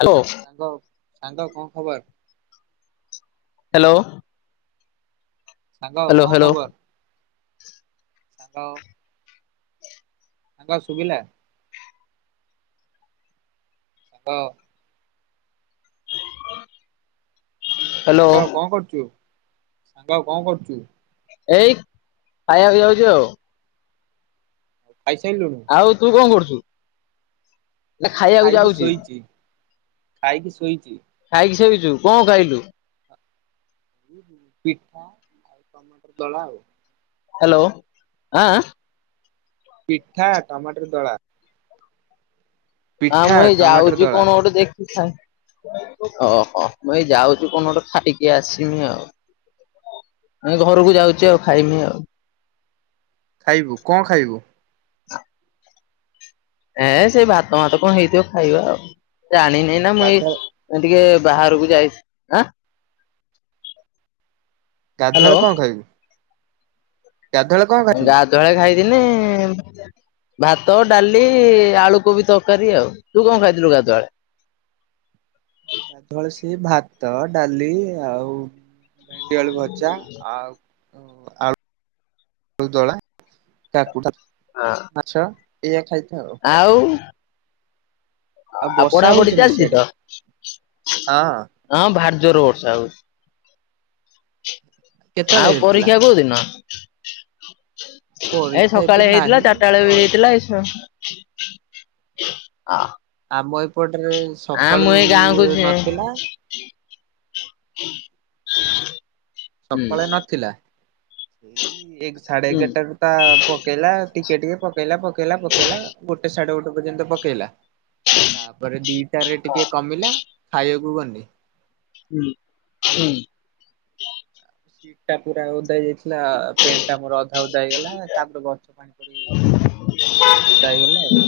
Hello. କହ ସାଙ୍ଗ କଣ ଖବର? ହ୍ୟାଲୋ। ସାଙ୍ଗ କଣ ହ୍ୟାଲୋ ଖବର? ହ୍ୟାଲୋ ହାଲୋ ସାଙ୍ଗ ଶୁଭିଲା? ହଁ। ହ୍ୟାଲୋ ସାଙ୍ଗ କଣ କରୁଛୁ ସାଙ୍ଗ କଣ କରୁଛୁ? ଏଇ ଖାଇବାକୁ ଯାଉଛି ଆଉ। ଖାଇସାରିଲୁଣୁ? ଆଉ ତୁ କଣ କରୁଛୁ? ନା ଖାଇବାକୁ ଖାଇକି ଯାଉଛି ଶୋଇଛି ଖାଇକି ଶୋଇଛି। ଖାଇକି ଶୋଇଛୁ କଣ ଖାଇଲୁ? ପିଠା ଆଉ ଟମାଟର ଦଳା ଆଉ। ହ୍ୟାଲୋ ଆଁ ଆଁ। ପିଠା ଟମାଟର ଦଳା। ହଁ ପିଠା ମୁଁ ଏଇ ଟମାଟର ଯାଉଛି ଦଳା କଣ ଗୋଟେ ଦେଖି ଓହୋ ମୁ ଏଇ ଯାଉଛି କଣ ଗୋଟେ ଖାଇକି ଆସିମି ଆଉ। ଏ ଘରକୁ ଯାଉଛି ଆଉ ଖାଇମି ଆଉ। ଖାଇବୁ କଣ ଖାଇବୁ? [inaudible] ଏଁ ସେଇ ଭାତ ମାତ କଣ ହେଇଥିବ ଖାଇବା ଆଉ ଜାଣିନି ନା ମୁଁ ଏଇ ଗାଧୁଆ ମୁଁ ଟିକେ ବାହାରକୁ ଯାଇଁ ହା। ଗାଧୁଆଳ କଣ ଖାଇବୁ? ଗାଧୂଆ ବେଳେ କଣ ଖାଇଛୁ? ତଳେ ଖାଇଦିନି ଭାତ, ଡାଲି, ଆଳୁ କୋବି ତରକାରୀ ଆଉ ତୁ କଣ ଖାଇଥିଲୁ ଗାଧୁଆଳେ? ଗାଧୁଆ ବେଳେ ସେଇ ଭାତ, ଡାଲି ଆଉ ଭେଣ୍ଡିଆଳୁ ଭଜା ଆଉ। ଓ ଆଳୁ ଆଳୁଦଳା କାକୁ ହଁ। ଆଚ୍ଛା ଏଇଆ ଖାଇଥା ଆଉ। ଆଉ। ଆଉ ବର୍ଷା ପଢାପଢି ହଉଛି ନା ଚାଲିଛି ସିଆଡେ? ତ। ହଁ ହଁ ଭାରି ଜୋରେ ବର୍ଷା ହଉଚି। କେତେବେଳେ ଆଉ ହେଇଥିଲା? ପରୀକ୍ଷା କୋଉ ଦିନ? ଏ ପରୀକ୍ଷା ଏବେ ସକାଳେ ନାହିଁ ହେଇଥିଲା ଚାରିଟା ବେଳେ ବି ସଇ ହେଇଥିଲା। ଏସଂ ଆ ଆମ ଏପଟରେ ଆ ମୁଁ ସକାଳୁ ଏଇ ଗାଁକୁ ଯି ନଥିଲା। ହୁଁ ସକାଳେ ନଥିଲା। ଠିକ୍ ସାଢେ ହୁଁ ଏଗାରଟାରୁ ପା ପକେଇଲା ଟିକେ ଟିକେ ପକେଇଲା ପକେଇଲା ପକେଇଲା ଗୋଟେ ସାଢଡେ ଗୋଟେ ପର୍ଯ୍ୟନ୍ତ ପକେଇଲା। ତା ପରେ ଦିଟାରେ ଟିକେ କମିଲା ଖାଇବାକୁ ଗଲି। ହୁଁ ଉଁ। ସିଟା ପୁରା ଓଦା ହେଇଯାଇଛି। ଥିଲା ପେଣ୍ଟ ଟା ମୋର ଅଧା ଓଦା ହେଇଗଲା। ତା ପରେ ଗଛ ପାଣି ପଡି ପ୍ୟାଣ୍ଟ୍ ସାର୍ଟ ଓଦା ହେଇଗଲା ଆଉ।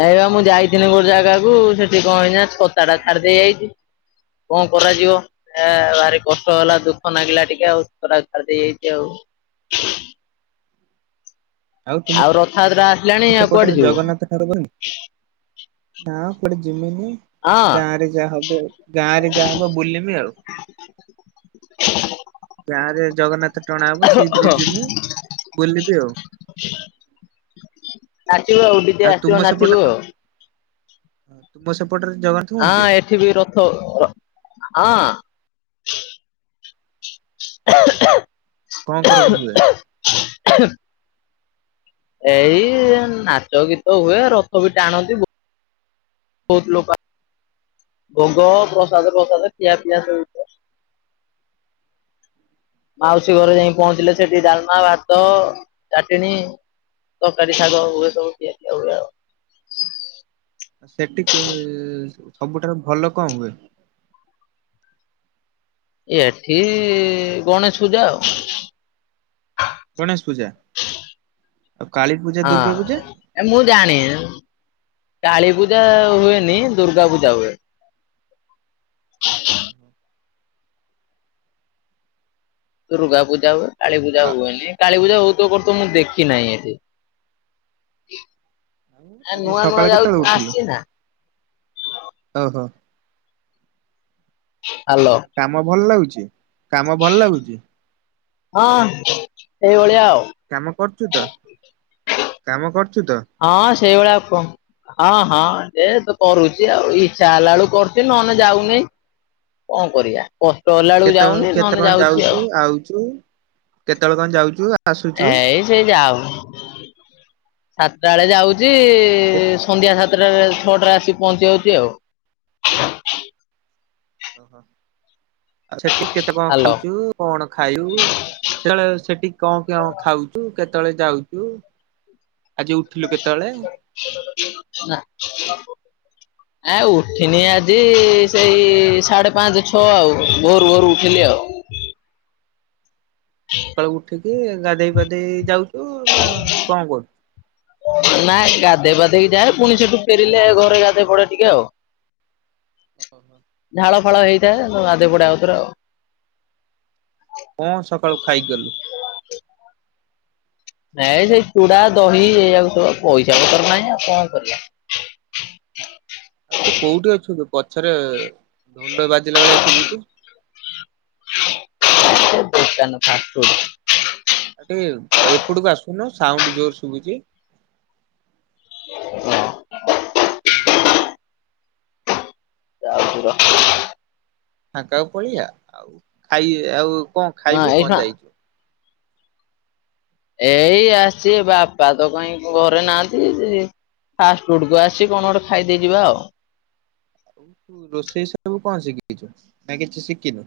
ହେଇ ବା ମୁଁ ଆଉ ଯାଇଥିଲି ତମ ଗୋଟେ ହଁ ଜାଗାକୁ ସେଠି କଣ ହେଇଚି ନା ଛତା ଟା ଛାଡି ଦେଇ ଆଇଛି। କଣ ହଁ କରାଯିବ? ଏ ଭାରି କଷ୍ଟ ହେଲା ଦୁଃଖ ଲାଗିଲା ଟିକେ ଆଉ ଛତା ଟାକୁ ଛାଡ଼ିଦେଇ ଆଇଛି ଆଉ। ଆଉ ରଥଯାତ୍ରା ଆସିଲାଣି ଆଉ କୁଆଡେ ଯିବୁ? [unintelligible] ନାଁ କୁଆଡେ ଜିମିିନି। ଗାଁ ରେ ଯାହା ହବ ଆଉ। ଗାଁ ରେ ଯାହା ହବ ବୁଲବି ଆଉ। ଗାଁ ରେ ଜଗନ୍ନାଥ ଟଣା ହବ ସେଇଥିରେ ଯିମି ବୁଲିବି ଆଉ। ନାଚିବୁ ଆଉ ଡି ଜେ ତୁମ ଆସିବ ସେପଟରେ ନାଚିବୁ ଆଉ। ତୁମ ସେପଟରେ ଜଗନ୍ ହଁ ଏଠି ବି ରଥ ଆଁ। କଣ କଣ ହୁଏ? ଏଇ ନାଚ ଗୀତ ହୁଏ ରଥ ବି ଟାଣନ୍ତି। ବୋ ବହୁତ ଲୋକ ଭୋଗ ପ୍ରସାଦ ଫ୍ରସାଦ ଖିଆ ପିଆ ସବୁ ମାଉସୀ ଘରେ ଯାଇ ପହଞ୍ଚିଲେ ସେଠି ଡାଲମା, ଭାତ, ଚାଟଣୀ ତରକାରୀ ଶାଗ ହୁଏ ସବୁ ଖିଆ ପିଆ ହୁଏ ଆଉ। ସେଠି କେ ସବୁଠାରୁ ଭଲ କଣ ହୁଏ? ଏଠି ଗଣେଶ ପୂଜା ଆଉ। ଗଣେଶ ପୂଜା ଆଉ କାଳୀ ପୂଜା ଦୁର୍ଗା ପୂଜା? ଏ ମୁଁ ଜାଣି କାଳୀପୂଜା ହୁଏନି। ଦୁର୍ଗା ପୂଜା ହୁଏ। ହୁଁ ହୁଁ ଦୁର୍ଗା ପୂଜା ହୁଏ। କାଳୀ ପୂଜା ହୁଏନି କାଳୀ ପୂଜା ହଉଥିବ କରୁଥିବ। ମୁଁ ଦେଖି ନାଇଁ ଏଠି। ଆଉ ଆ ଆଜି ନୂଆ ସକାଳେ ନୂଆ ଯାଉ କେତେବେଳେ ଉଠିଲୁ ଆସିଛି ନା। ଓହୋ। ହାଲୋ। କାମ ଭଲ ଲାଗୁଚି କାମ ଭଲ ଲାଗୁଚି? ହଁ ସେଇ ଭଳିଆ ଆଉ। କାମ କରୁଚୁ ତ କାମ କରୁଚୁ ତ? ହଁ ସେଇ ଭଳିଆ ଆଉ କଁ? ହଁ ହଁ ଏ ତ କରୁଚି ଆଉ ଇଚ୍ଛା ହେଲା ବେଳୁ କରୁଚି ନହେଲେ ଯାଉ ନେଇଁ। କଣ କରିବା କହ? କେତେବେଳେ କେତେ କଣ ଯାଉଚୁ ଆଉଚୁ କେତେବେଳେ କଣ ଯାଉଚୁ? ଏଇ ସେ ଯା ହଉ ସାତଟା ବେଳେ ଯାଉ ଚି। ସନ୍ଧ୍ୟା ସାତଟାରେ ଛଅଟାରେ ଆସିିକି ପହଞ୍ଚିଯାଉଚି ଆଉ। ଓହୋ ଆ ସେଠି କେତେ କଣ ହାଲୋ ଖାଉଚୁ। କଣ ଖାଇଉ? ସେତେବେଳେ ସେଠି କଣ କଣ ଖାଉଚୁ କେତେବେଳେ ଯାଉଚୁ? ଆଜି ଉଠିଲୁ କେତେବେଳେ? ନା। ଆ ଉଠିନି ଆଜି ସେଇ ସାଢ଼େ ପାଞ୍ଚ ଛଅ ଆଉ ଭୋରୁ ଭୋରୁ ଉଠିଲି ଆଉ ସକାଳୁ ଉଠିକି ଗାଧେଇ ପାଧେଇ ଯାଉଛୁ ନା କଣ କରୁଛୁ? ନାଁ ଗାଧୋଇ ପାଧେଇକି ଯାଏ ପୁଣି ସେଠୁ ଫେରିଲେ ଘରେ ଗାଧୋଇ ପଡେ ଟିକେ ଆଉ ଓ ହୋ। ଝାଳ ଫାଳ ହୋଇଥାଏ ଗାଧେଇପଡେ ଆଉଥରେ ଆଉ କଣ ସଖାଳୁ ଖାଇଥିଲୁ? ନାଇଁ ସେଇ ଚୁଡ଼ା ଦହି ଏଇଆକୁ ସବୁ ପଇସା ପତ୍ର ନାହିଁ ଆଉ କଣ କରିବା ଆଉ ତୁ କୋଉଠି ଅଛୁ ତୁ ପଛରେ ଢୋଲ ବାଜିଲା ଭଳିଆ ଶୁଭୁଚି। ବ ା ଆ ଏପଟକୁ ଆସୁନ ସାଉଣ୍ଡ ଜୋର ଶୁଭୁଛି। ହଁ। [inaudible] ଫାଙ୍କାକୁ ପଳେଇଆ ଆଉ ଖାଇ ଆଉ କଣ ହଁ ଖାଇବୁ ଏଇ ଶୁଣ କଣ ଯାଇକି? ଏଇ ଆସି ବାପା ତ କାହିଁ ଘରେ ନାହାନ୍ତି। ଫାଷ୍ଟଫୁଡକୁ ଆସି କଣ ଗୋଟେ ଖାଇଦେଇ ଯିବା ଆଉ ତୁ ରୋଷେଇ ସବୁ କଣ ଶିଖିଛୁ ନା କିଛି ଶିଖିନୁ?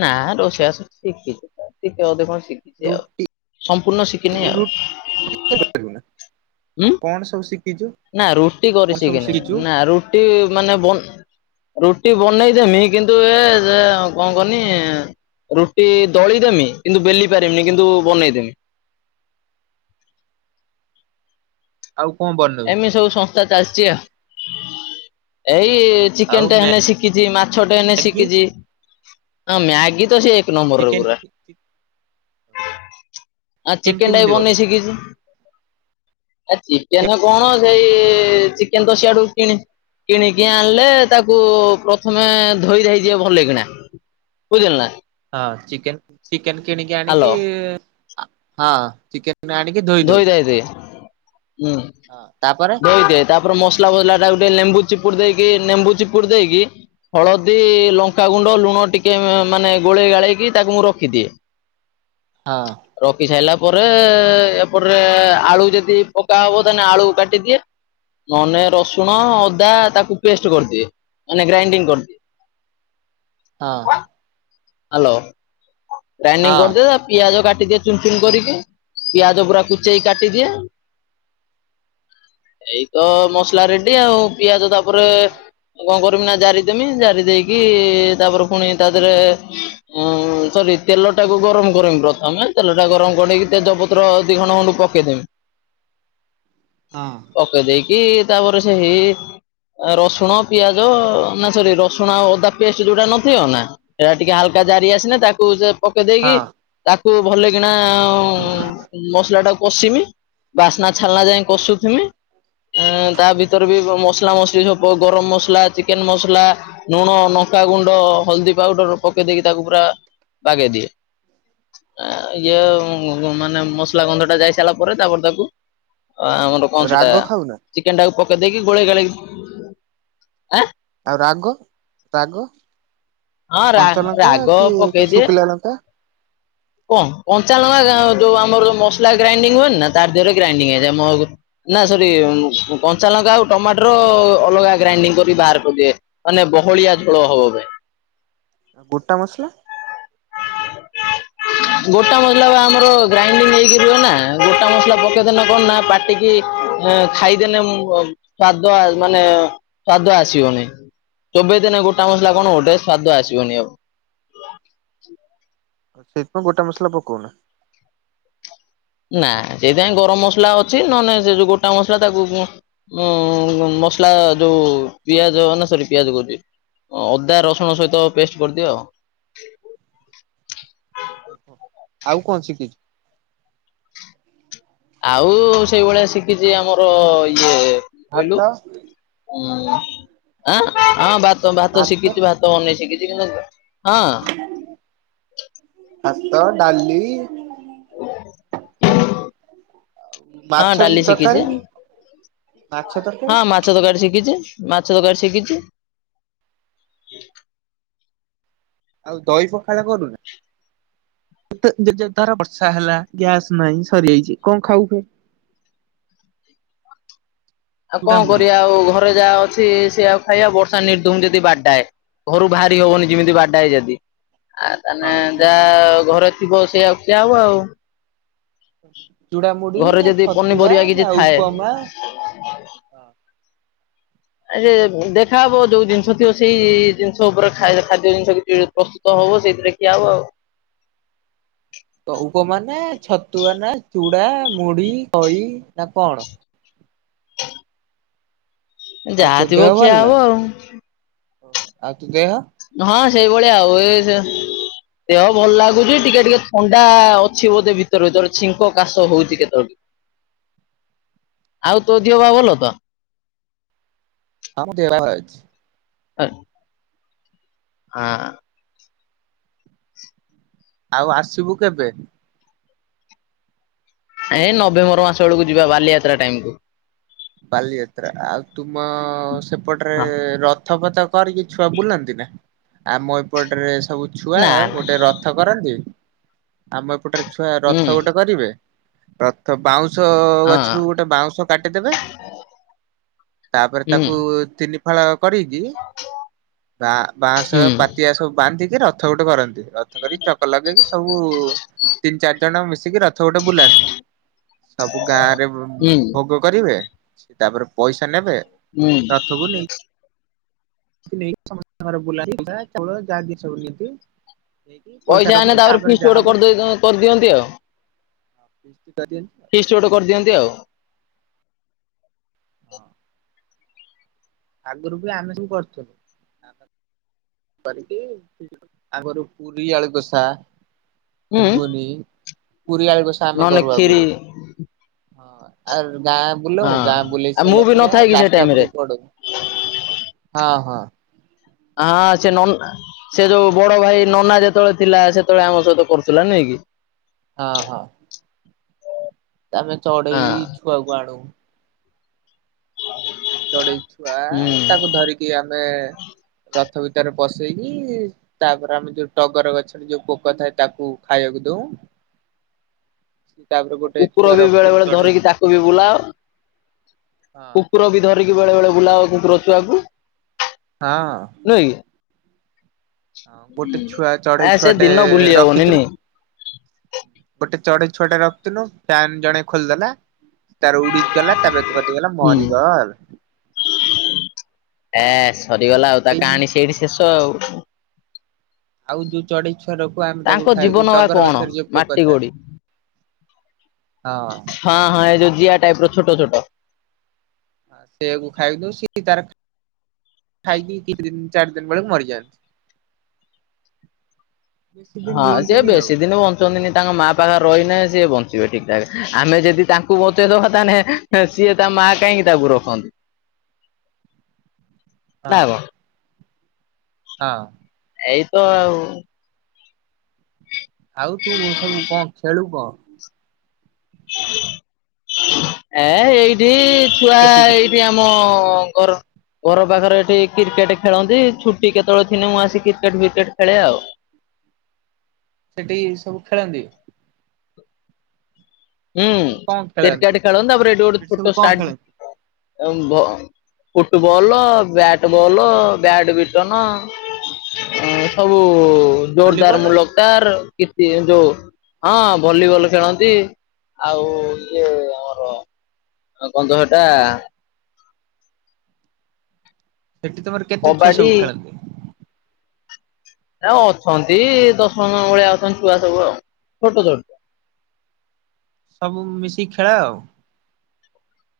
ନା ରୋଷେଇ ବାସ ଶିକିଛି ଟିକେ ଅଧେ କଣ ଶି ଆଉ ରୁଟି ସମ୍ପୂର୍ଣ୍ଣ ଶିଖିନି ଆଉ [inaudible] ହ କଣ ସବୁ ଶିଖିଛୁ ନା ରୁଟି କଣ ସବୁ କରିସିକିନି ଶିଖିଛୁ ନା ରୁଟି ମାନେ ବ ରୁଟି ବନେଇଦେମି କିନ୍ତୁ ଏ କଣ କରନି ରୁଟି ଦଳିଦମି କିନ୍ତୁ ବେଲି ପାରମିନି କିନ୍ତୁ ବନେଇଦେମି। ଆଉ କଣ ବନା ଏମିତି ସବୁ ସଂସ୍ଥା ଚାଲିଛି ଆଉ ଏଇ ଆଉ ଚିକେନଟା ଆସିକ ଶିଖିଛି ମାଛଟେ ଏନେ ମ୍ୟାଗି ଶିଖିଛି ମ୍ୟାଗି ତ ସେ ନଂବରରେ ଚିକେନ ପୁରା ଆ ଚିକେନ ଟା ବି କେମିତି କରୁ? ବନେଇ ଶିଖିଛି ଆ ଚିକେନ କଣ ସେଇ ଚିକେନ ତ୍ ସିଆଡୁ କିଣି କିଣିକି ଆଣିଲେ ତାକୁ ପ୍ରଥମେ ଧୋଇ ଧାଇଯିବ ଭଲ କିଣା। ବୁଝିଲୁନା? ହଁ ଚିକେ ଚିକେନ କିଣିକି ଆଣିକି ହାଲୋ ହଁ ଚିକେନ ଆଣିକି ଧୋଇ ଦଉ ଧୋଇଦାଇ ଦେ ହୁଁ ହଁ ତାପରେ ଧୋଇ ତାପରେ ମସଲା ଫସଲାଟା ଗୋଟେ ଲେମ୍ବୁ ଚିପୁଡ଼ି ଦେଇକି ଲେମ୍ବୁ ଚିପୁଡି ଦେଇକି ହଳଦୀ ଲଙ୍କାଗୁଣ୍ଡ ଲୁଣ ଟିକେ ମାନେ ଗୋଳେଇ ଗାଳେଇକି ତାକୁ ମୁଁ ରଖିଦିଏ। ହଁ ରଖି ସାଇଲା ପରେ [inaudible] ଆଳୁ ଯଦି ପକାହବ ତାଲେ ଆଳୁ କାଟିଦିଏ ନହେଲେ ରସୁଣ ଅଦା ତାକୁ ପେଷ୍ଟ କରିଦିଏ ମାନେ ଗ୍ରାଇଣ୍ଡିଙ୍ଗ କରିଦିଏ। ହଁ। ହାଲୋ ଗ୍ରାଇଣ୍ଡିଂ ହଁ କରିଦିଏ। ପିଆଜ କାଟିଦିଏ ଚୁନ ଚୁନ କରିକି ପିଆଜ ପୁରା କୁଚେଇକି କାଟିଦିଏ ଏଇ ତ ମସଲା ରେଡି ଆଉ ପିଆଜ ତାପରେ ଆଉ କଣ କରମି ନା ଜାରିଦମି ଜାରି ଦେଇକି ତାପରେ ପୁଣି ତା ଦେହରେ ଉଁ [unintelligible] ସରି ତେଲଟାକୁ ଗରମ କରିମି ପ୍ରଥମେ ତେଲଟା ଗରମ କରିକି ତେଜପତ୍ର ଦି ଖଣ୍ଡ ଖଣ୍ଡ ପକେଇଦେବେ। ହଁ। ପକେଇ ଦେଇକି ତାପରେ ସେ ହେଇ ରସୁଣ, ପିଆଜ ନା ସରି ରସୁଣ ଆଉ ଅଦା ପେଷ୍ଟ ଯୋଉଟା ନଥିବ ନା ଏଇଟା ଟିକେ ହାଲକା ଜାରି ଆସିଲେ ତାକୁ ସେ ପକେଇ ଦେଇେକି ହଁ ତାକୁ ଭଲ କିଣା ମସଲା ଟାକୁ କଷିମି। ବାସ୍ନା ଛାଲନା ଯାଇ କଷୁଥିମି। ଆଁ ତା ଭିତରେ ବି ମସଲା ମସଲି ସବୁ ଗରମ ମସଲା ଚିକେନ ମସଲା ଲୁଣ ନଙ୍କା ଗୁଣ୍ଡ ହଳଦୀ ପାଉଡର ପକେଇ ଦେଇକି ତାକୁ ପୁରା ବାଗେଇଦିଏ। ଇଏ ମାନେ ମସଲା ଗନ୍ଧ ଟା ଯାଇ ସାରିଲା ପରେ ତାପରେ ତାକୁ ଆମର କଣ ସେଟା ରାଗ ଖାଉନା ଚିକେନ ଟାକୁ ପକେଇ ଦେଇକି ଗୋଳେଇ ଗୋଳା ଇକି ଆଁ ଆଉ ରାଗ ରାଗ ହଁ ରା କଞ୍ଚାଲଙ୍କା ରାଗ କି ପକେଇଦିଏ। ଶୁଖିଲା ଲଙ୍କା କଣ କଞ୍ଚାଲଙ୍କା ଯୋଉ ଆମର ଯ ମଲା ଗ୍ରାଇଣ୍ଡି ହୁଏନି ନା ତାର ଦେହରେ ଗ୍ରାଇଣ୍ଡିଙ୍ଗ ହେଇଯାଏ ମ ଆ ନା ସରି କଞ୍ଚାଲଙ୍କା ଆଉ ଟମାଟର ଅଲଗା ଗ୍ରାଇଣ୍ଡିଙ୍ଗ କରି ବାହାର କରିଦିଏ। ମାନେ ବହଳିଆ ଝୋଳ ହବ ଭାଇ। ଆଉ ଗୋଟା ମସଲା [inaudible] ଗୋଟା ମସଲା ବା ଆମର ଗ୍ରାଇଣ୍ଡିଂ ହେଇକି ରୁହେ ନା ଗୋଟା ମସଲା ପକ୍ଷେଦ ନା କଣ ନା ପାଟିକି ହଁ ଖାଇଦେଲେ ସ୍ଵାଦ ଆ ମାନେ ସ୍ଵାଦ ଆସିବନି। ଚୋବେଇ ଦିନ ଗୋଟା ମସଲା କଣ ଗୋଟେ ସ୍ଵାଦ ଆସିବନି ଆଉ। ଆଉ ସେଇଥିପଁ ଗୋଟେ ମସଲା ପକଉନ। ନା ସେଇଥିପାଇଁ ଗରମ ମସଲା ଅଛି ନ ନେଲେ ସେ ଯୋଉ ଗୋଟା ମସଲା ତାକୁ ଗୁ ଉଁ ମସଲା ଯୋଉ ପିଆଜ ନା ସରି ପିଆଜ କହୁଛି। ହଁ ଅଦା ରସୁଣ ସହିତ ପେଷ୍ଟ କରିଦିଅ ଆଉ। ଓହ। ଆଉ କଣ ଶିଖିଛି? ଆଉ ସେଇଭଳିଆ ଶିଖିଛି ଆମର ଇଏ ହାତ ତ ହଁଁ ଆଁ ହଁ ଭାତ ଭାତ ଶିଖିଛି ଭାତ ତମ ନେଇ ଶିଖିଛି କିନ୍ତୁ ହଁ। ହାତ, ଡାଲି [unintelligible] ହଁ ମାଛ ଡାଲି ତରକାରୀ ଶିଖିଛି ମାଛ ତରକାରୀ ହଁ ମା ଛ ତରକାରୀ ଶିଖିଛି ମାଛ ତରକାରୀ ଶିଖିଛି। ଆଉ ଦହି ପଖାଳ କରୁନା। ଜେ ଧର ବର୍ଷା ହେଲା ଗ୍ୟାସ ନାଇଁ ସରିଯାଇଛି କଣ ଖାଉ? ଆଉ ଚୁଡା କଣ ମୁଢି କରିବା ଆଉ ଘରେ ଯାହା ଅଛି ସେୟା ଖାଇବା ବର୍ଷା ନିର୍ଦ୍ଧୁମ ଯଦି ବାଡାଏ। ଘରୁ ବାହାରି ହବନି ଯେମିତି ବାଡାଏ ଯଦି। ଆ ତାନେ ହଁ ଯାହା ଘରେ ଥିବ ସେଇଆ କୁ ଖିଆ ହବ ଆଉ। ଚୁଡ଼ାମୁଡି ଘରେ ନା ଯଦି ଛତୁଆ ପନିପରିବା କିଛି ନା ଥାଏ। ଉପମା ଆ ଦେଖା ହବ ଯୋଉ ଜିନିଷ ଥିବ ସେଇ ଜିନିଷ ଉପରେ ଖାଦ୍ୟ ଜିନିଷ କିଛି ପ୍ରସ୍ତୁ ତ ହବ ସେଇଥିରେ ଖିଆ ହବ ଆଉ। ଉପମା ନା ଛତୁଆ ନା ଚୁଡା ମୁଢି ଖଇ ନା କଣ? ଆଉ ତୋ ଯାହା ଥିବ ଦେହ ଭଲ ଖିଆ ନା? ହବ ଆଉ। ଆଉ ତୁ ଦେହ ହଁ ସେଇଭଳିଆ ଆଉ ସେ ଦେହ ଭଲ ଲାଗୁଛି ଟିକେ ଟିକେ ଥଣ୍ଡା ଅଛି ବୋଧେ ଭିତ୍ ତରେ କରେ ଛିଙ୍କ କାଶ ହଉଛି କେତେବେଳେ ଆଉ ତୋ ଦିଅ ପା ଭଲ ତ। ହଁ ମୋ ଦେହ ଭଲ ଅଛି। [unintelligible] ହଁ। ଆଉ ଆସିବୁ କେବେ? ଏ ନଭେମ୍ବର ମାସ ବେଳକୁ ଯିବା ବାଲିଯାତ୍ରା ଟାଇମ କୁ। ବାଲିଯାତ୍ରା ଆଉ ତୁମ ସେପଟରେ ହଁ ର ରଥପଥ କରିକି ଛୁଆ ବୁଲାନ୍ତି ନା ଆଉ ଆମ ଏପଟରେ ସବୁ ଛୁଆ ନା ନା ଗୋଟେ ର ଥ କରନ୍ତି ଆମ ଏପଟରେ ଛୁଆ ହୁଁ ରଥ ଗୋଟେ କରିବେ ରଥ ବାଉଁଶ ହଁ ଗଛରୁ ଗୋଟେ ବାଉଁଶ କାଟିଦେବେ ତାପରେ ହୁଁ ତାକୁ ତିନି ଫାଳ କରିକି ବା ବାଁଶହ ହୁଁ। ପା ତିଆ ସବୁ ବାନ୍ଧିକି ରଥ ଗୋଟେ କରନ୍ତି। ରଥ କରିକି ଚକ ଲଗେଇକି ସବୁ ତିନି ଚାରି ଜଣ ମିଶିକି ରଥ ଗୋଟେ ବୁଲାନ୍ତି। ସବୁ ଗାଁ ରେ ଭୋ ହୁଁ ଭୋଗ କରିବେ ସେ ତାପରେ ପଇସା ନେବେ ହୁଁ ରଥ କୁ ନେଇ କୁ ନେଇ ସମସ୍ତ ଘର ବୁଲାନ୍ତି [unintelligible] ନେଇକି ପଇସା ଆନେ ରଖନ୍ତି ତାପରେ ଫିଷ୍ଟ ଯାହା ଗୋଟେ ହବ କରିଦ କରିଦିଅନ୍ତି ଆଉ [unintelligible] ଫିଷ୍ଟ ଗୋଟେ କରିଦିଅନ୍ତି ଆଉ [inaudible] ଆଗରୁ ବି ଆମେ ସବୁ କରିଛୁ କରି କି ଆଗରୁ ପୁରୀ ଆଳୁ କୋସା ହୁଁ ହବନି ଇ ପୁରୀ ଆଳୁ କସା ନହେଲେ ଖିରି ଆର୍ ଗାଁ ବୁଲଉ ଗାଁ ବୁଲେଇ ଆଉ ମୁଁ ସାରିଲା ବି ପରେ ନଥାଏ କି ସେ ରାସ୍ତା ଟାଇମରେ ଉପରକୁ ପଡେ ହଁ ହଁ ହଁ ସେ ନନା ସେ ଯୋଉ ବଡ ଭାଇ ନନା ଯେତେବେଳେ ଥିଲା ସେତେବେଳେ ଆମ ସହିତ କରୁଥିଲା ନୁହେଁ କି ହଁ ହଁ ତା ଆମେ ଚଢେଇ ହଁ ଛୁଆକୁ ଆଣୁ ଚଢେଇ ଛୁଆ ହୁଁ ତାକୁ ଧରିକି ଆମେ ରଥ ଭିତରେ ପସେଇକି ତାପରେ ଆମେ ଯୋଉ ଟଗର ଗଛରେ ଯୋଉ ପୋକ ଥାଏ ତାକୁ ଖାଇବାକୁ ଦଉ ତାପରେ ଗୋ କୁକୁର ବି ବେଳେ ବେଳେ ଧରିକି ତାକୁ ବି ବୁଲାଅ ହଁ କୁକୁର ବି ଧର ରିକି ବେଳେ ବେଳେ ବୁଲାଅ କୁକୁର ଛୁଆ କୁ ହଁ ଅ ନୁହେଁ ଗୋଟେ କି ଛୁଆ ଚଢେଇ ଆ ସେ ଛୁଆଟେ ଦିନ ବୁଲି ହବନି ରଖିଥିଲୁ ନୁହେଁ ଗୋଟେ ଚଢେଇ ଛୁଆଡେ ରଖଥିଲୁ ଫ୍ୟାନ ଜଣେ ଖୋଲିଦେଲା ତାର ଉଡିକି ଗଲା ତା କଟିଗଲା ହୁଁ। ମରିଗଲା ଏ ସରିଗଲା, ଆଉ ତା ଏଇ କାହାଣୀ ସେଇଠି ଶେଷ ଆଉ। ଆଉ ଯୋଉ ଚଢେଇ ଛୁଆ ରଖିବୁ ଆମେ ତାଙ୍କ ତାକୁ ଜୀବନ ଖାଇଦଉ ବା ଟଗର କଣ? ଗଛରେ ଯୋଉ ମାଟି ପୋକ ଥାଏ। ଗୋଡି ହଁ। ହଁ ହଁ ଏଇ ଯୋଉ ଜିଆ ଟାଇପ୍ ର ଛୋଟ ଛୋଟ। ସେୟାକୁ ଖାଇ ଦଉ, ସିଏ ବି ତାର ଖାଇକି ଦି ଦିନ, କି ଚାରି ଦିନ ବେଳକୁ ମରିଯାନ୍ତି। ହଁ, ସେ ବେଶୀ ଦିନ ବଞ୍ଚ ଛନ୍ତି ତାଙ୍କ ମା ପାଖରେ ରହିଲେ ହିଁ ସିଏ ବଞ୍ଚିବେ ଠିକ୍ ଠାକ, ଆମେ ଯଦି ତାଙ୍କୁ ବଞ୍ଚେଇଦବା ତାହେଲେ ସିଏ ତା, ମା କାହିଁକି ତାକୁ ରଖନ୍ତି। ହଁ ନାଁ କଣ? ହଁ। ଏଇତ ଆଉ। ଆଉ ତୁ ସବୁ କଣ ଖେଳୁ କଣ? ଏ ଏଇଠି ଛୁଆ ବସିକି ଏଇ ଆମ ଘର ଘର ପାଖରେ ଏଠି କ୍ରିକେଟ ଖେଳନ୍ତି, ଛୁଟି କେତେବେଳେ ଥିଲେ ମୁଁ ଆସି କ୍ରିକେଟ ଫ୍ରିକେଟ ଖେଳେ ଆଉ ସେଠି ସବୁ ଖେଳନ୍ତି? ହୁଁ ସେଠି ସବୁ କଣ ଖେଳନ୍ତି କ୍ରିକେଟ୍ ଖେଳନ୍ତୁ ତାପରେ ଏଠି ଗୋଟେ ସେଠି ସବୁ ଛୋଟ କଣ ଖେଳନ୍ତି ଷ୍ଟାଡିୟମ୍ ହବ। ଫୁଟବଲ ବ୍ୟାଟବଲ୍ ବ୍ୟାଟମିଣ୍ଟନ୍ ଅ ସବୁ ଜୋରଦାର ଭଲିବଲ ମୁୂଲକ ତାର, କିଛି ଯୋଉ ହଁ ଭଲିବଲ୍ ଖେଳନ୍ତି। ଆଉ ଇଏ ଆମର ଗନ୍ଧଟା ସେଠି ତମର କେତେ ଛୁଆ ସବୁ କବାଡି ଖେଳନ୍ତି? ଏରା ଅଛନ୍ତି, ଦଶ ପନ୍ଦର ଜଣ ଭଳିଆ ଅଛନ୍ତି ଛୁଆ ସବୁ ଆଉ। ଛୋଟ ଛୋଟ। ସବୁ ମିଶିକି ଖେଳା ଆଉ।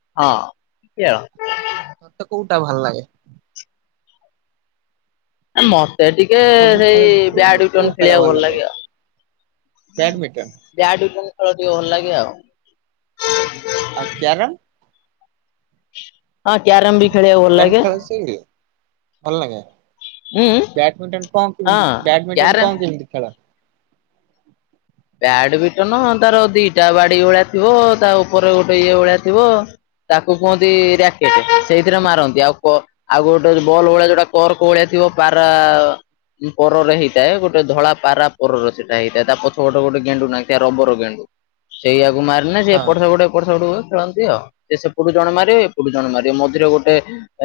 ହଁ। [unintelligible] ତତେ କୋଉଟା ଭଲ ଲାଗେ? ଏ ମତେ ଟିକେ ସବୁ ଖେଳ ସେଇ ଭିତରୁ ବ୍ୟାଡମିଣ୍ଟନ କୋଉ ଖେଳିବାକୁ ଭଲ ଲାଗେ ଆଉ। ବ୍ୟାଡ଼ମିଟନ୍। ବ୍ୟାଡମିଣ୍ଟନ ଖେଳ ଟିକେ ଭଲ ଲାଗେ ଆଉ। ଆଉ କ୍ୟାରମ୍? ହଁ କ୍ୟାରମ୍ ବି ଖେଳିବାକୁ ଭଲ କ୍ୟାରମ ଲାଗେ। ଖେଳ ସେ ଭଲ ଲାଗେ ଉଁ ବ୍ୟାଡମିଟନ୍ କଣ ହଁ କେମିତି ବ୍ୟାଡମିଟନ୍ କ୍ୟାରମ କଣ କେମିତି ଖେଳ? ବ୍ୟାଡମିଟନ୍ ତାର ଦିଟା ବାଡି ଭଳିଆ ଥିବ ତା ଉପରେ ଗୋଟେ ଇଏ ଭଳିଆ ଥିବ। ତାକୁ କୁହନ୍ତି ରାକେଟ୍। ସେଇଥିରେ ମାରନ୍ତି। ଆଉ କ ଆଉ ଗୋଟେ ଯୋଉ ବଲ୍ ଭଳିଆ ଯୋଉଟା ତୋର କୋଉଭଳିଆ ଥିବ ପାରା ପରରେ ହେଇଥାଏ, ଗୋଟେ ଧଳା ପାରା ପରରେ ସେଇଟା ହେଇଥାଏ। ତା ପ [unintelligible] ଗୋଟେ ଗେଣ୍ଡୁ ନାଖିଆ ଆର ରବର ଗେଣ୍ଡୁ। ସେଇୟାକୁ ମାରିନେ ସେ ହଁ ଏପଟ ସେପଟ ଏପଟ ସେପଟ ହୁଏ ଖେଳ ସେ ସେପଟୁ ଜଣେ ମାରିବ ଏପଟୁ ଜଣେ ମାରିବ ମଝିରେ ଗୋଟେ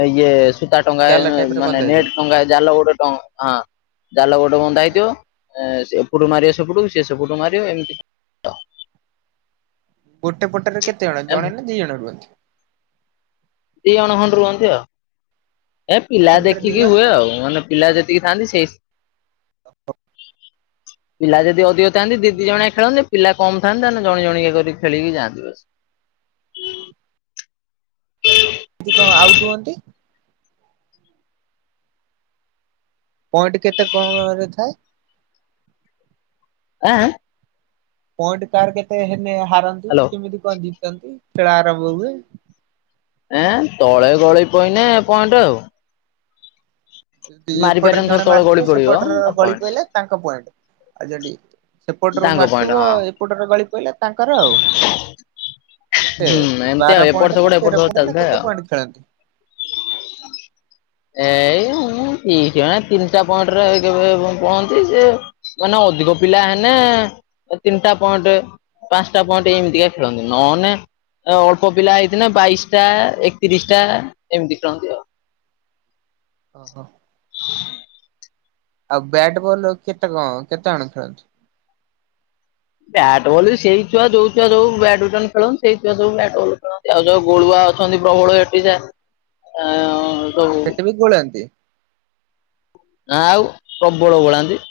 ଇଏ ସୂତା ଟଙ୍ଗାଏ ଜାଲ ଟାଇପ ର ମାନେ ବନ୍ଧାଯାଏ ନେଟ୍ ଟଙ୍ଗାଏ ଜାଲ ଗୋଟେ ଟ ହଁ ଜାଲ ଗୋଟେ ବନ୍ଧା ହେଇଥିବ। ହଁ। ଏ ସେପଟୁ ମାରିବେ ସେପଟୁକୁ ସେ ସେପୁଟୁ ମାରିବେ ଏମିତି ଗୋଟେ ପଟରେ କେତେ ଜଣ ଜଣେ ନା ଦି ଜଣ ରୁହନ୍ତି? ଦି ଜଣ ଖଣ୍ଡେ ରୁହନ୍ତି ଆଉ। ଏ ପିଲା ଗୋଟେ ପଟରେ ଦି ଦେଖିକି ଜଣ ହୁଏ ଆଉ। ମାନେ ପିଲା ଯେତିକି ଥାଆନ୍ତି ସେଇ ପିଲା ଯଦି ଅଧିକ ଥାନ୍ତି ଦି ଦି ଜଣିଆ ଖେଳନ୍ତି। ପିଲା କମ୍ ଥାନ୍ତି ତାହେଲେ ଜଣେ ଜଣିକିଆ କରିି ଖେିଳିକି ଯାଆନ୍ତି। ଯେତିକ ଆଉଟ୍ ହୁଅନ୍ତି ପଏଣ୍ଟ କେତେ କଣ ରେ ଥାଏ? ଆଁ ଆଁ ପଏଣ୍ଟ କାର କେତେ ହେନେ ହାରନ୍ତି ହାଲୋ କେମିତି କଣ ଜିତନ୍ତି ଖେଳ ଆରମ୍ଭ ହୁଏ। ଏଁ ତଳେ ଗଳି ପଇନେ ଏ ପଏଣ୍ଟ ଆଉ ଇଏ ଏପଟରେ ମାରିପାରିବନି ଥର ଜଣେ ତଳେ ଗଳି ମାରିଥିବ ପଡିବ ସେପଟର ତା ଗଳି ପଏଣ୍ଟ। ପଇଲା। ତାଙ୍କ ପଏଣ୍ଟ ଆଉ ଯଡି ସେପଟରୁ ତାଙ୍କ ପଏଣ୍ଟ ମାରିଥିବ ହଁ ଏପଟରେ ଗଳି ପଇଲା କେତେ ହୁଁ ଏମତି ବାର ଆଉ ପଏଣ୍ଟ ଏପଟ ନା ସେପଟ ତେର ଏପଟ ସେପଟ ପଏଣ୍ଟ ନା ଚାଲି ଥାଏ। କେତେ ପଏଣ୍ଟ ଖେଳନ୍ତି? ଏଇ ଉଁ ଦି ଜଣ ତିନିଟା ପଏଣ୍ଟରେ କେବେ ପଅନ୍ତି ସେ ମାନେ ଅଧିକ ପିଲା ହେନେ ତିନିଟା ପଏଣ୍ଟ। ପାଞ୍ଚଟା ପଏଣ୍ଟ ଏମିତିକା ଖେଳନ୍ତି ନ ହେନେ ଏ ଅଳ୍ପ ପିଲା ହେଇଥିନେ ବାଇଶି ଟା ଏକତିରିଶ ଟା ଏମିତି ଖେଳନ୍ତି ଆଉ। ଓହୋ। ଆଉ ବ୍ୟାଟ୍ ବଲ ରେ କେତେ କଣ କେତେ ଜଣ ଖେଳନ୍ତି? ବ୍ୟାଟ ବଲ୍ ବି ସେଇ ଛୁଆ ଯଉ ଛୁଆ ଯଉ ବାଡମିଣ୍ଟନ ଖେଳନ୍ତି ସେଇଛୁଆ ଯୋଉ ବ୍ୟାଟ ବଲ୍ ଖେଳନ୍ତି। ଆଉ ଯୋଉ ଗୋଳୁଆ ଅଛନ୍ତି ପ୍ରବଳ ଏଠି ଯେ ଆଁ ଆ ସବୁ ସେଠି ବି ଗୋଳାନ୍ତି। ନା ଆଉ ପ୍ରବଳ ଗୋଳାନ୍ତି।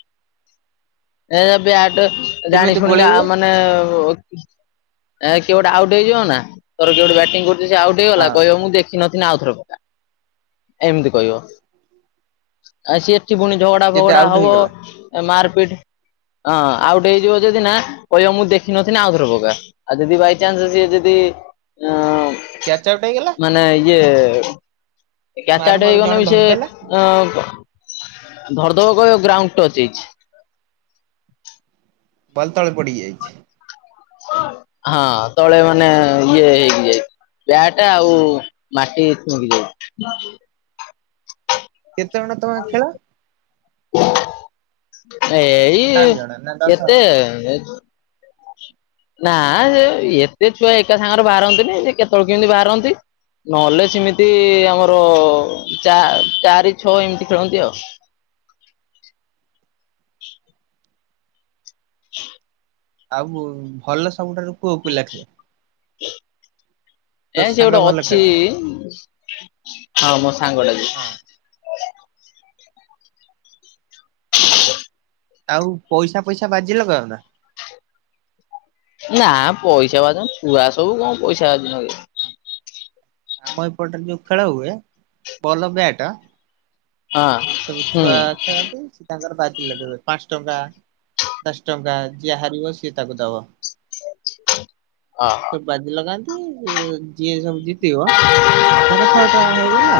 ଏ ବ୍ୟଟ ଜାଣି କେମିତି ଶୁଣି ଆ ଗୋଳେଇବେ ମାନେ ନେ ଏ କିଏ ଗୋଟେ ଆଉଟ ହେଇଯିବ ନା ଧର କିଏ ଗୋଟେ ବ୍ୟାଟିଂ କରୁଚିସେ ଆଉଟ୍ ହେଇ ଗଲା ହଁ କହିବ ମୁଁ ଦେଖ ଖୀ ନଥିଲେ ଆଉଥର ପକା ଏମିତି କହିବ ଆଉ ସିଏ କିଛି ପୁଣି ଝଗଡ଼ା ଯଦି ଫଝଗଡ଼ା ଆଉଟ୍ ହେଇଗଲା ହେବ ମାରପିଟ ହଁ ଆଉଟ ହେଇଯିବ ଯଦି ନା କହିବ ମୁଁ ଦେଖିନ ଥିନି ଆଉଥର ପକା। ଆଉ ଯଦି ବାଇଚାନ୍ସ ଯଦି ଯଦି ଅ କ୍ୟାଚ ଆଉଟ୍ ହେଇଗଲା। ମାନେ ଇଏ କ୍ୟାଚ ମାରୁ ଆଉଟ ମାରୁ ହେଇଗଲେ ଜଣେ ବି ସେ ଧରିଦେଲା ଅ ଧରଦବ କହିବ ଗ୍ରାଉଣ୍ଡ ଟଚ ହେଇଚି। ବଲ ତଳେ ପଡ଼ି ଯାଇଚି। ହଁ ତଳେ ମାନେ ଇଏ ହେଇଚି। ବ୍ୟାଟେ ଆଉ ମାଟି ଛୁଇଁ କି ଯାଇଚି। କେତେ ଜଣ ତମେ ଖେଳ? ଏଇ ସାତ ଆଠ ଜଣ ନା ଦଶ କେତେ ଜଣ ନା ସେ ଏତେ ଛୁଆ ଏକା ସାଙ୍ଗରେ ବାହାରନ୍ତିନି ସେ କେତଏଳେ କୀନ୍ତି ବାହାରନ୍ତି। ନହେଲେ ସେମିତି ଆମର ଚା ଚାରି ଛଅ ଏମିତି ଖେଳନ୍ତି ଆଉ। [inaudible] [inaudible] ଆଉ ଭଲ ସବୁଠାରୁ କୋଉ [unintelligible] ତୋ [inaudible] ଏ ସେ ସାଙ୍ଗ ଗୋଟେ ଭଲ ଅଛି ଖେଳେ ହଁ ମୋ ସାଙ୍ଗଟେ। ହଁ। [inaudible] ଆଉ ପଇସା ପଇସା ବାଜି ଲଗାଅ ନା? ନା ପଇସା ବାଜି ନା ଛୁଆ ସବୁ କଣ ପଇସା ବାଜି [unintelligible] ଆମ ଏପଟରେ ଯୋଉ ଖେଳ ହୁଏ ଭଲ ବ୍ୟାଟ ସେ ସବୁ ହୁଁ ଛୁଆ ଖେଳନ୍ତି, ସେ ତାଙ୍କର ବାଜି ଲଗେଇବା ପାଞ୍ଚ ଟଙ୍କା ଦଶ ଟଙ୍କା ଯିଏ ହାରିବ ସିଏ ତାକୁ ଦବ। ଏ ଓହୋ ସବୁ ବାଜି ଲଗାନ୍ତି ଯିଏ ସମତି ଇବ ଧର ସହେ ଟଙ୍କା ହେଇଗଲା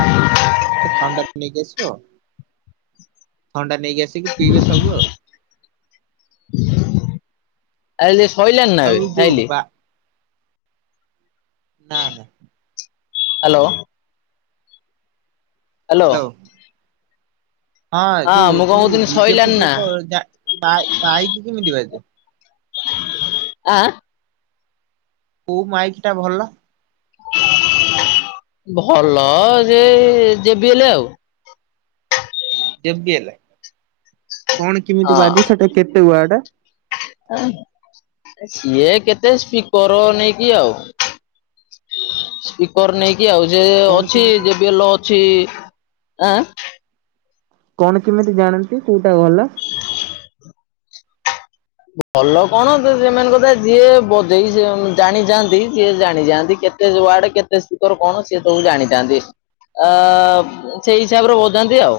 ଗୋଟେ ଥଣ୍ଡା ଟେ ନେଇକି ଆସି ଥଣ୍ଡା ନେଇକି ଆସିକି ପିଇବେ ସବୁ ଆଉ। [inaudible] ଆଇଲେ [unintelligible] ଆଉ ଯଉ ବା ହ୍ୟାଲୋ। ହ୍ୟାଲୋ। ହଁ ଯୋଉ ମୁଁ କଣ ତୁ କହୁଥିଲି ଡିଜେ ସଇଲାଣି ଫିଜେ ନା [unintelligible] ପାଇଚୁ ଆ କୋଉ ମାଇକ୍ ଟା ଭଲ? ଭଲ ଯେ ଜିବିଏଲ ଆଉ। ଯେ ପି ଲ୍ କଣ କେମିତି ବାଜେ, ହଁ ସେଟା କେତେ ୱାଟ? ସିଏ କେତେ ସ୍ପିକର ନେଇକି ଆଉ। ସ୍ପିକର ନେଇକି ଆଉ ସେ କଣ ଅଛି କେମିତି ଯେ ବଲ ଅଛି। ଆ ଆ କଣ କେମିତି ଜାଣନ୍ତି କୋଉଟା ଗଲା? [inaudible] ଭଲ କଣ ତ ସେମାନେ କଥା ଯିଏ ବଜେଇ ଜାଣିଯାଆନ୍ତି ଯିଏ ଜାଣିଯାଆନ୍ତି କେତେ କେ ୱାର୍ଡ କେତେ ସ୍ର କଣ ସି ସବୁ ଜାଣିଥାନ୍ତି। ଅ ସେଇ ହିସାବରେ ବଝାନ୍ତି ଆଉ।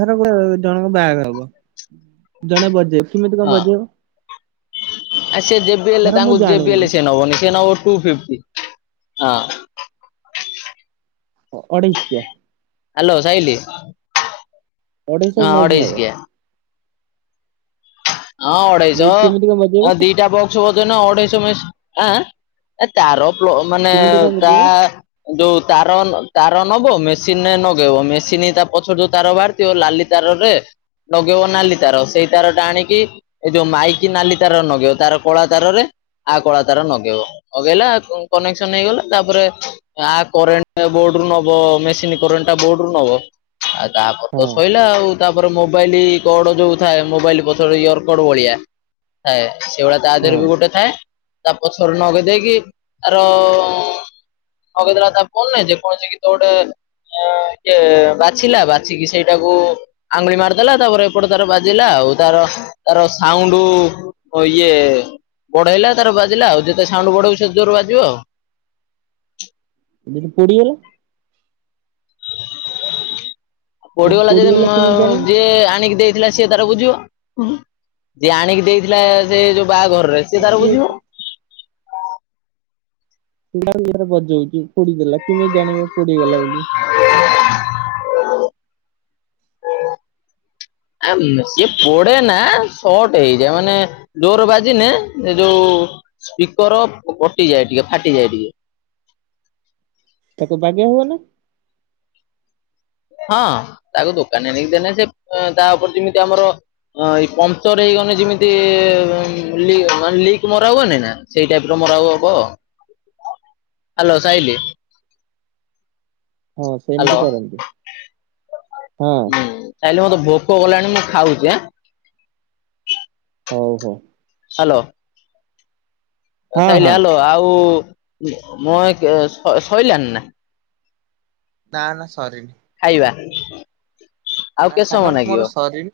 ଧର ଗୋଟେ ଜଣଙ୍କ ବାହାଘର ହବ, ଜଣେ ବଜେଇବ କେମିତି କଣ ହଁ ବଜେଇବ? ଆ ସେ ଜ ବିି ଲ ଧର ମୁଁ ତାଙ୍କୁ ଜବି ଜାଣିନି ଲ ସଏ ନବନି, ସିଏ ନବ ଟୁ ଫ୍ ଟି ହଁ। ଅଢେଇଶିକି ଆ। ହ୍ୟାଲୋ ସାହିଲି। ଓଢେଇଶହ ନେଇକି ନେବ। ହଁ ନେଇକି କେମିତି କଣ ବଜେଇବ ଅଢେଇଶହ ଦିଟା ବକ୍ସ ବଜ ନା ଅଢେଇଶହ ମ ଆ ଆ। ଏ ତାର [unintelligible] ମାନେ କେମିତି କଣ ତା ବଜେଇବ ଯୋଉ ତାର ତାର ନବ ମେସିନରେ ନଗେଇବ ମେସିନ ତା ପଛରେ ଯୋଉ ତାରବାରିଛି ଯୋଊ ଲାଲି ତାରରେ ଲଗେଇବ ନାଲି ତାର ସେଇ ତାର ଟା ଆଣିକି ଏଇ ଯୋଉ ମାଇକି ନାଲି ତାର ନଗେଇବ ତାର କଳା ତାରରେ ଆ କଳା ତାର ନଗେଇବ। ଅଗେଇଲା କନେକ୍ସନ ହେଇଗଲା ତାପରେ ଆ କରେଣ୍ଟ ବୋର୍ଡ ରୁ ନବ ମେସିନ କରେଣ୍ଟ ବୋର୍ଡ ରୁ ନବ। ଆଉ ତାପରେ ହଁ ତ ଶଇଲା ଆଉ ତାପରେ ମୋବାଇଲ କଡ ଯୋଉ ଥାଏ ମୋବାଇଲ ପଛ ଇୟର କଡ ଭଳିଆ ଥାଏ ସେଇଭଳିଆ ତା ହଁ ଦେହରେ ବି ଗୋଟେ ଥାଏ। ତା ପଛର ନଗେଇ ଦେଇେଇକି ତାର ନଦେଇ ଦେଲା ତା ଫୋନ ର ଯେ କୌଣସି ଗୀତ ଗୋଟେ ବାଛିଲା ବାଛିକି ସେଇଟାକୁ ଆଙ୍ଗୁଳି ମାରିଦେଲା ତାପରେ ଏପଟେ ତାର ବାଜିଲା ଆଉ ତାର ତାର ସାଉଣ୍ଡ ଇଏ ବଢ଼େଇଲା ତାର ବାଜିଲା ଆଉ ଯେତେ ସାଉଣ୍ଡ ବଢେଇିବ ସେତେ ଜୋର ବାଜିବ ଆଉ। [unintelligible] ପଡିଗଲା। ପଡିଗଲା ଯଦି ପୋଡିଗଲା କେମିତି ଜାଣିବୁ ଯିଏ ଆଣିକି ଦେଇ ଥିଲା ସି ତାର ବୁଝିବ ଯିଏ ଆଣିକି ଦେଇଥିଲା ସେ ଯୋଉ ବାହାଘରରେ ସିଏ ତାର ବୁଝିବ। [unintelligible] କେମିତି ଜାଣିବ ପୋଡିଗଲା ବୋଲି? ଆ ସଏ ପଡେ ନା ସଟ ହେଇଯାଏ ମାନେ ଜୋର ବାଜିିନେ ଏ ଯୋଉ ସ୍ପିକର କଟିଯାଏ ଟିକେ ଫାଟିଯାଏ ଟିକେ। ତାକୁ ବାଗ୍ଇ ହୁଅ ନା। ହଁ ତାକୁ ଦୋକାନୀ ନେଇକି ଦେଲେ ସେ ତା ଉପରେ ଯେମିତି ଆମର ହଁ ଏଇ ପମ୍ଚର ହେଇଗଲେ ଯେମିତି ଲିକ ମରା ହୁଏନି ନା? ସେଇ ଟାଇପ ର ମୋର ଆଉ ହବ। [inaudible] ହ୍ୟାଲୋ ସାହିଲି। ହଁ ହ୍ୟାଲୋ ସେମିତି କରନ୍ତି ହଁ। ହଁ ସାହାଣୀ ମତେ ଭୋକ ଗଲାଣି ମୁଁ ଖାଉଛି ଆ। ହଉ ହଉ। ହ୍ୟାଲୋ। ହଁ ସାଇଲି ହଁ ହଲୋ ଆଉ ମ ସରିଲଣି ନା। ନା ନା ସରିନି। ଖାଇବା। ଆଉ କେତେ ସାଙ୍ଗ ସମୟ ମୋର ଲାଗିବ? ସରିଛି।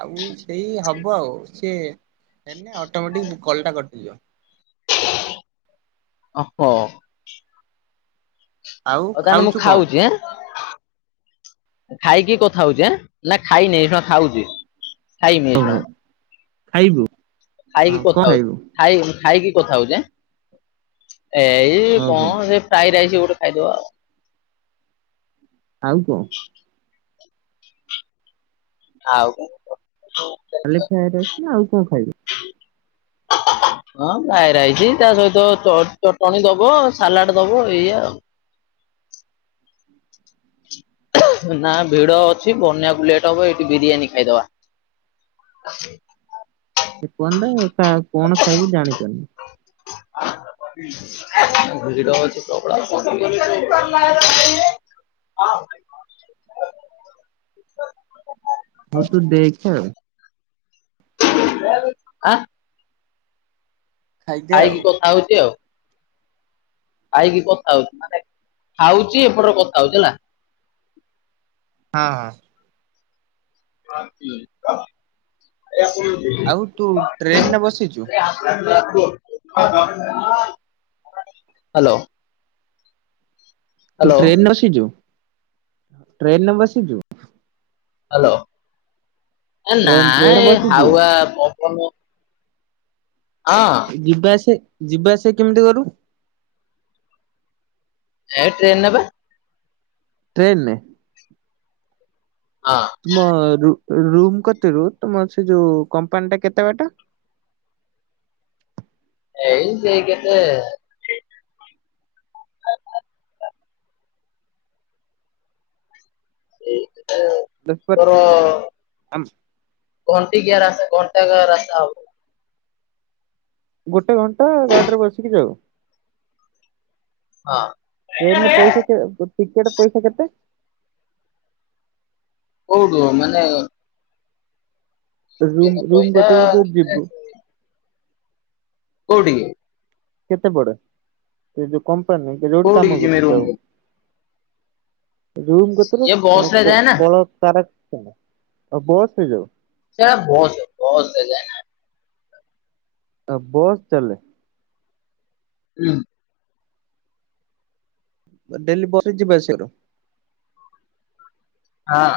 ଆଉ ସେଇ ହବ ଆଉ ସି ହେନ ଅଟୋମେଟିକ କଲ ଟା କଟିଯିବ। ଓହୋ। ଆଉ ହଉ ତାହେଲେ ମୁଁ ଖାଉଛୁ କଣ? ଖାଉଛି ହେଁ। ଖାଇକି କଥା ହଉଛି ନା ଖାଇନି ଶୁଣ ଖାଉଛି ଖାଇନି। ହଉ ହଉ ଖାଇବୁ। ହଁ ଖାଇକି କଣ କଥା ହଉଛି ଖାଇବୁ? ଖାଇ ଖାଇକି କଥା ହଉଛ ଆଁ ଏ ଏଇ ହଉ ହଉ କଣ ସେ ଫ୍ରା ରାଇସ୍ ଗୋଟେ ଖାଇଦବ ଆଉ। ଆଉ କହ। ଆଉ [unintelligible] ଖାଲି [unintelligible] ନା ଆଉ କଣ ଖାଇବ? [unintelligible] ହଁ ଫ୍ଲାଏ ରାଇସି ତା ସହିତ ଚଟଣିୀ ଦବ ସାଲାଡ ଦବ ଏଇ ଆଉ। ନା ଭିଡ ଅଛି ବନ୍ୟାକୁ ଲେଟ ହବ ଏଇଠି ବିରିୟାନୀ ଖାଇଦବା। କୁହନ୍ତା କଣ ଖାଇବି ଜାଣି ପାରୁନି। [unintelligible] ହଉ ତୁ ଦେଖେ ଆଉ। ଆଁ ଖାଇଦେ ଆଉ ଖାଇକି କଥା ହଉଛି ଆଉ। ଖାଇକି କଥା ହଉଛି, ମାନେ ଖାଉଛି ଏପଟରେ କଥା ହଉଛି ହେଲା। ହଁ ହଁ। [unintelligible] ଆଉ ତୁ ଟ୍ରେନରେ ବସିଛୁ? ହ୍ୟାଲୋ। ତୁ ଟ୍ରେନ ରେ ନସିି ଯୁ ଟ୍ରେନ ରେ ବସିଚୁ? ହ୍ୟାଲୋ, ଏ ନା ଟ୍ରେନ ଟ୍ରେନରେ ଏ ବସିଛୁ? ହାୱା ପବନ ହଁ। ଯିବା ଆସିବା କେମିତି କରୁ? ଏ ଟ୍ରେନେ ପା। ଟ୍ରେନ ନେ ହଁ। ତୁମ ରୁ ରୁମ କତୁରୁ ତୁମ ସେ ଯୋଉ କମ୍ପାନୀ ଟା କେତେ ବାଟ? ଏଇ ସେଇ କେତେ ଏଇ କେତେ ବେପାର ସତର ଆମ ଘଣ୍ଟଟିଆ ରାସ୍ ଘଣ୍ଟା କା ରାସ୍ତା ହୋଉଛି। ଗୋଟେ ଘଣ୍ଟା ଗାଡିରେ ବସିକି ଯାଉ। ହଁ। ଟ୍ରେନରେ ପଇସା କେ ଟିକେଟ ପଇସା କେତେ? କୋଉଠୁ ମାନେ ରୁମ୍ ରୁମ୍ ପଇସା କତୁରୁ ଯୋଉ ଯିବୁ। କୋଉଠିକି? କେତେ ପଡେ, ସେ ଯୋଉ କମ୍ପାନୀ ଯୋଉଠି କୋଉଠିକି କାମ ଯିମି କରୁ ଯାଉ? ରୁମକୁ ରୁମ କତୁରୁ ଇଏ ବସରେ ଯାଏ ନା। କଳ କାରା ଖାନା, ଆଉ ବସ୍ ରେ ଯାଉ। ସେ ପା ବସ୍, ବସ୍ ରେ ଯାଏନା। ଆ ବସ୍ ଚାଲେ। ହୁଁ। ଡେଲି ବସ ରେ ଯିବା ଆସିବା କର। ହଁ।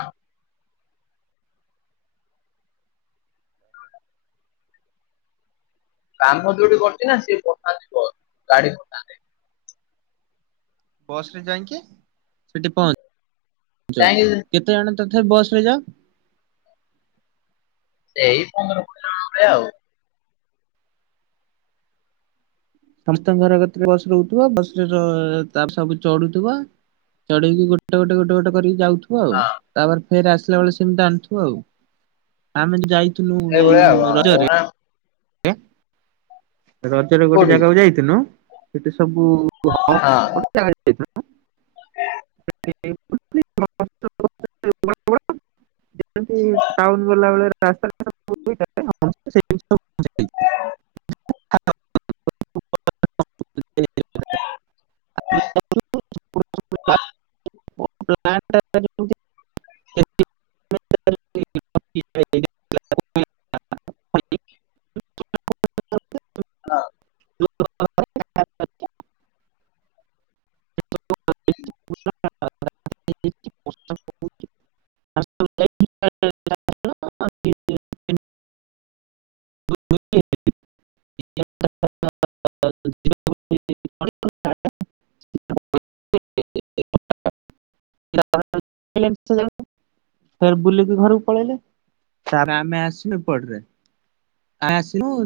କାମ ଯୋଉଠି କରିଛି ନା ସିଏ ପଠାନ୍ତି ବସ ଗାଡି ପଠାନ୍ତି। ବସରେ ଯାଇକି ସେଠି ପହ ଞ୍ଚୁଚ, ଯାଇକି କେତେ ଜଣ ତଥାପି ବସ ରେ ଯାଅ? ଏଇ ପନ୍ଦର କୋଡ଼ିଏ ଜଣ ଭଳିଆ ଉ। ସମସ୍ତଙ୍କ ଘର କତିରେ ବସ ରହୁଥିବ, ବସ ରେ ତା ସବୁ ଚଢୁଥିବ। ଚଢିକି ଗୋଟେ, ଗୋଟେ, ଗୋଟେ, ଗୋଟ କରିକି ଯାଉ ଥିବ, ଆଉ ତାପରେ ଫେର ଆସିଲା ବେଳେ ସେମିତି ଆଣିଥିବ ଆଉ। ଆମେ ଯୋଉ ଯାଇଥିନୁ ଏଇ ସେଇଭଳିଆ ଆଉ ହଁ ରଜରେ ଏଇଭଳିଆ ରେ ରଜରେ ଗୋଟେ କୋଉଠି ଜାଗାକୁ ଯାଇଥିନୁ ସେଠି ସବୁ [unintelligible] ହଁ। [unintelligible] ଯେମତି ଟାଉନ ଗଲାବେଳେ ରାସ୍ତା [unintelligible] [unintelligible] [unintelligible] [unintelligible] ହଁ। [unintelligible] ହୁଁ। [inaudible] [inaudible] [inaudible] [inaudible] [inaudible] ଫେର୍ ବୁଲିକି ଘରକୁ ପଳେଇଲେ, ତା ପରେ ଆମେ ଆସିଲୁ ଏପଟରେ। ଆମେ ଆସିଲୁ।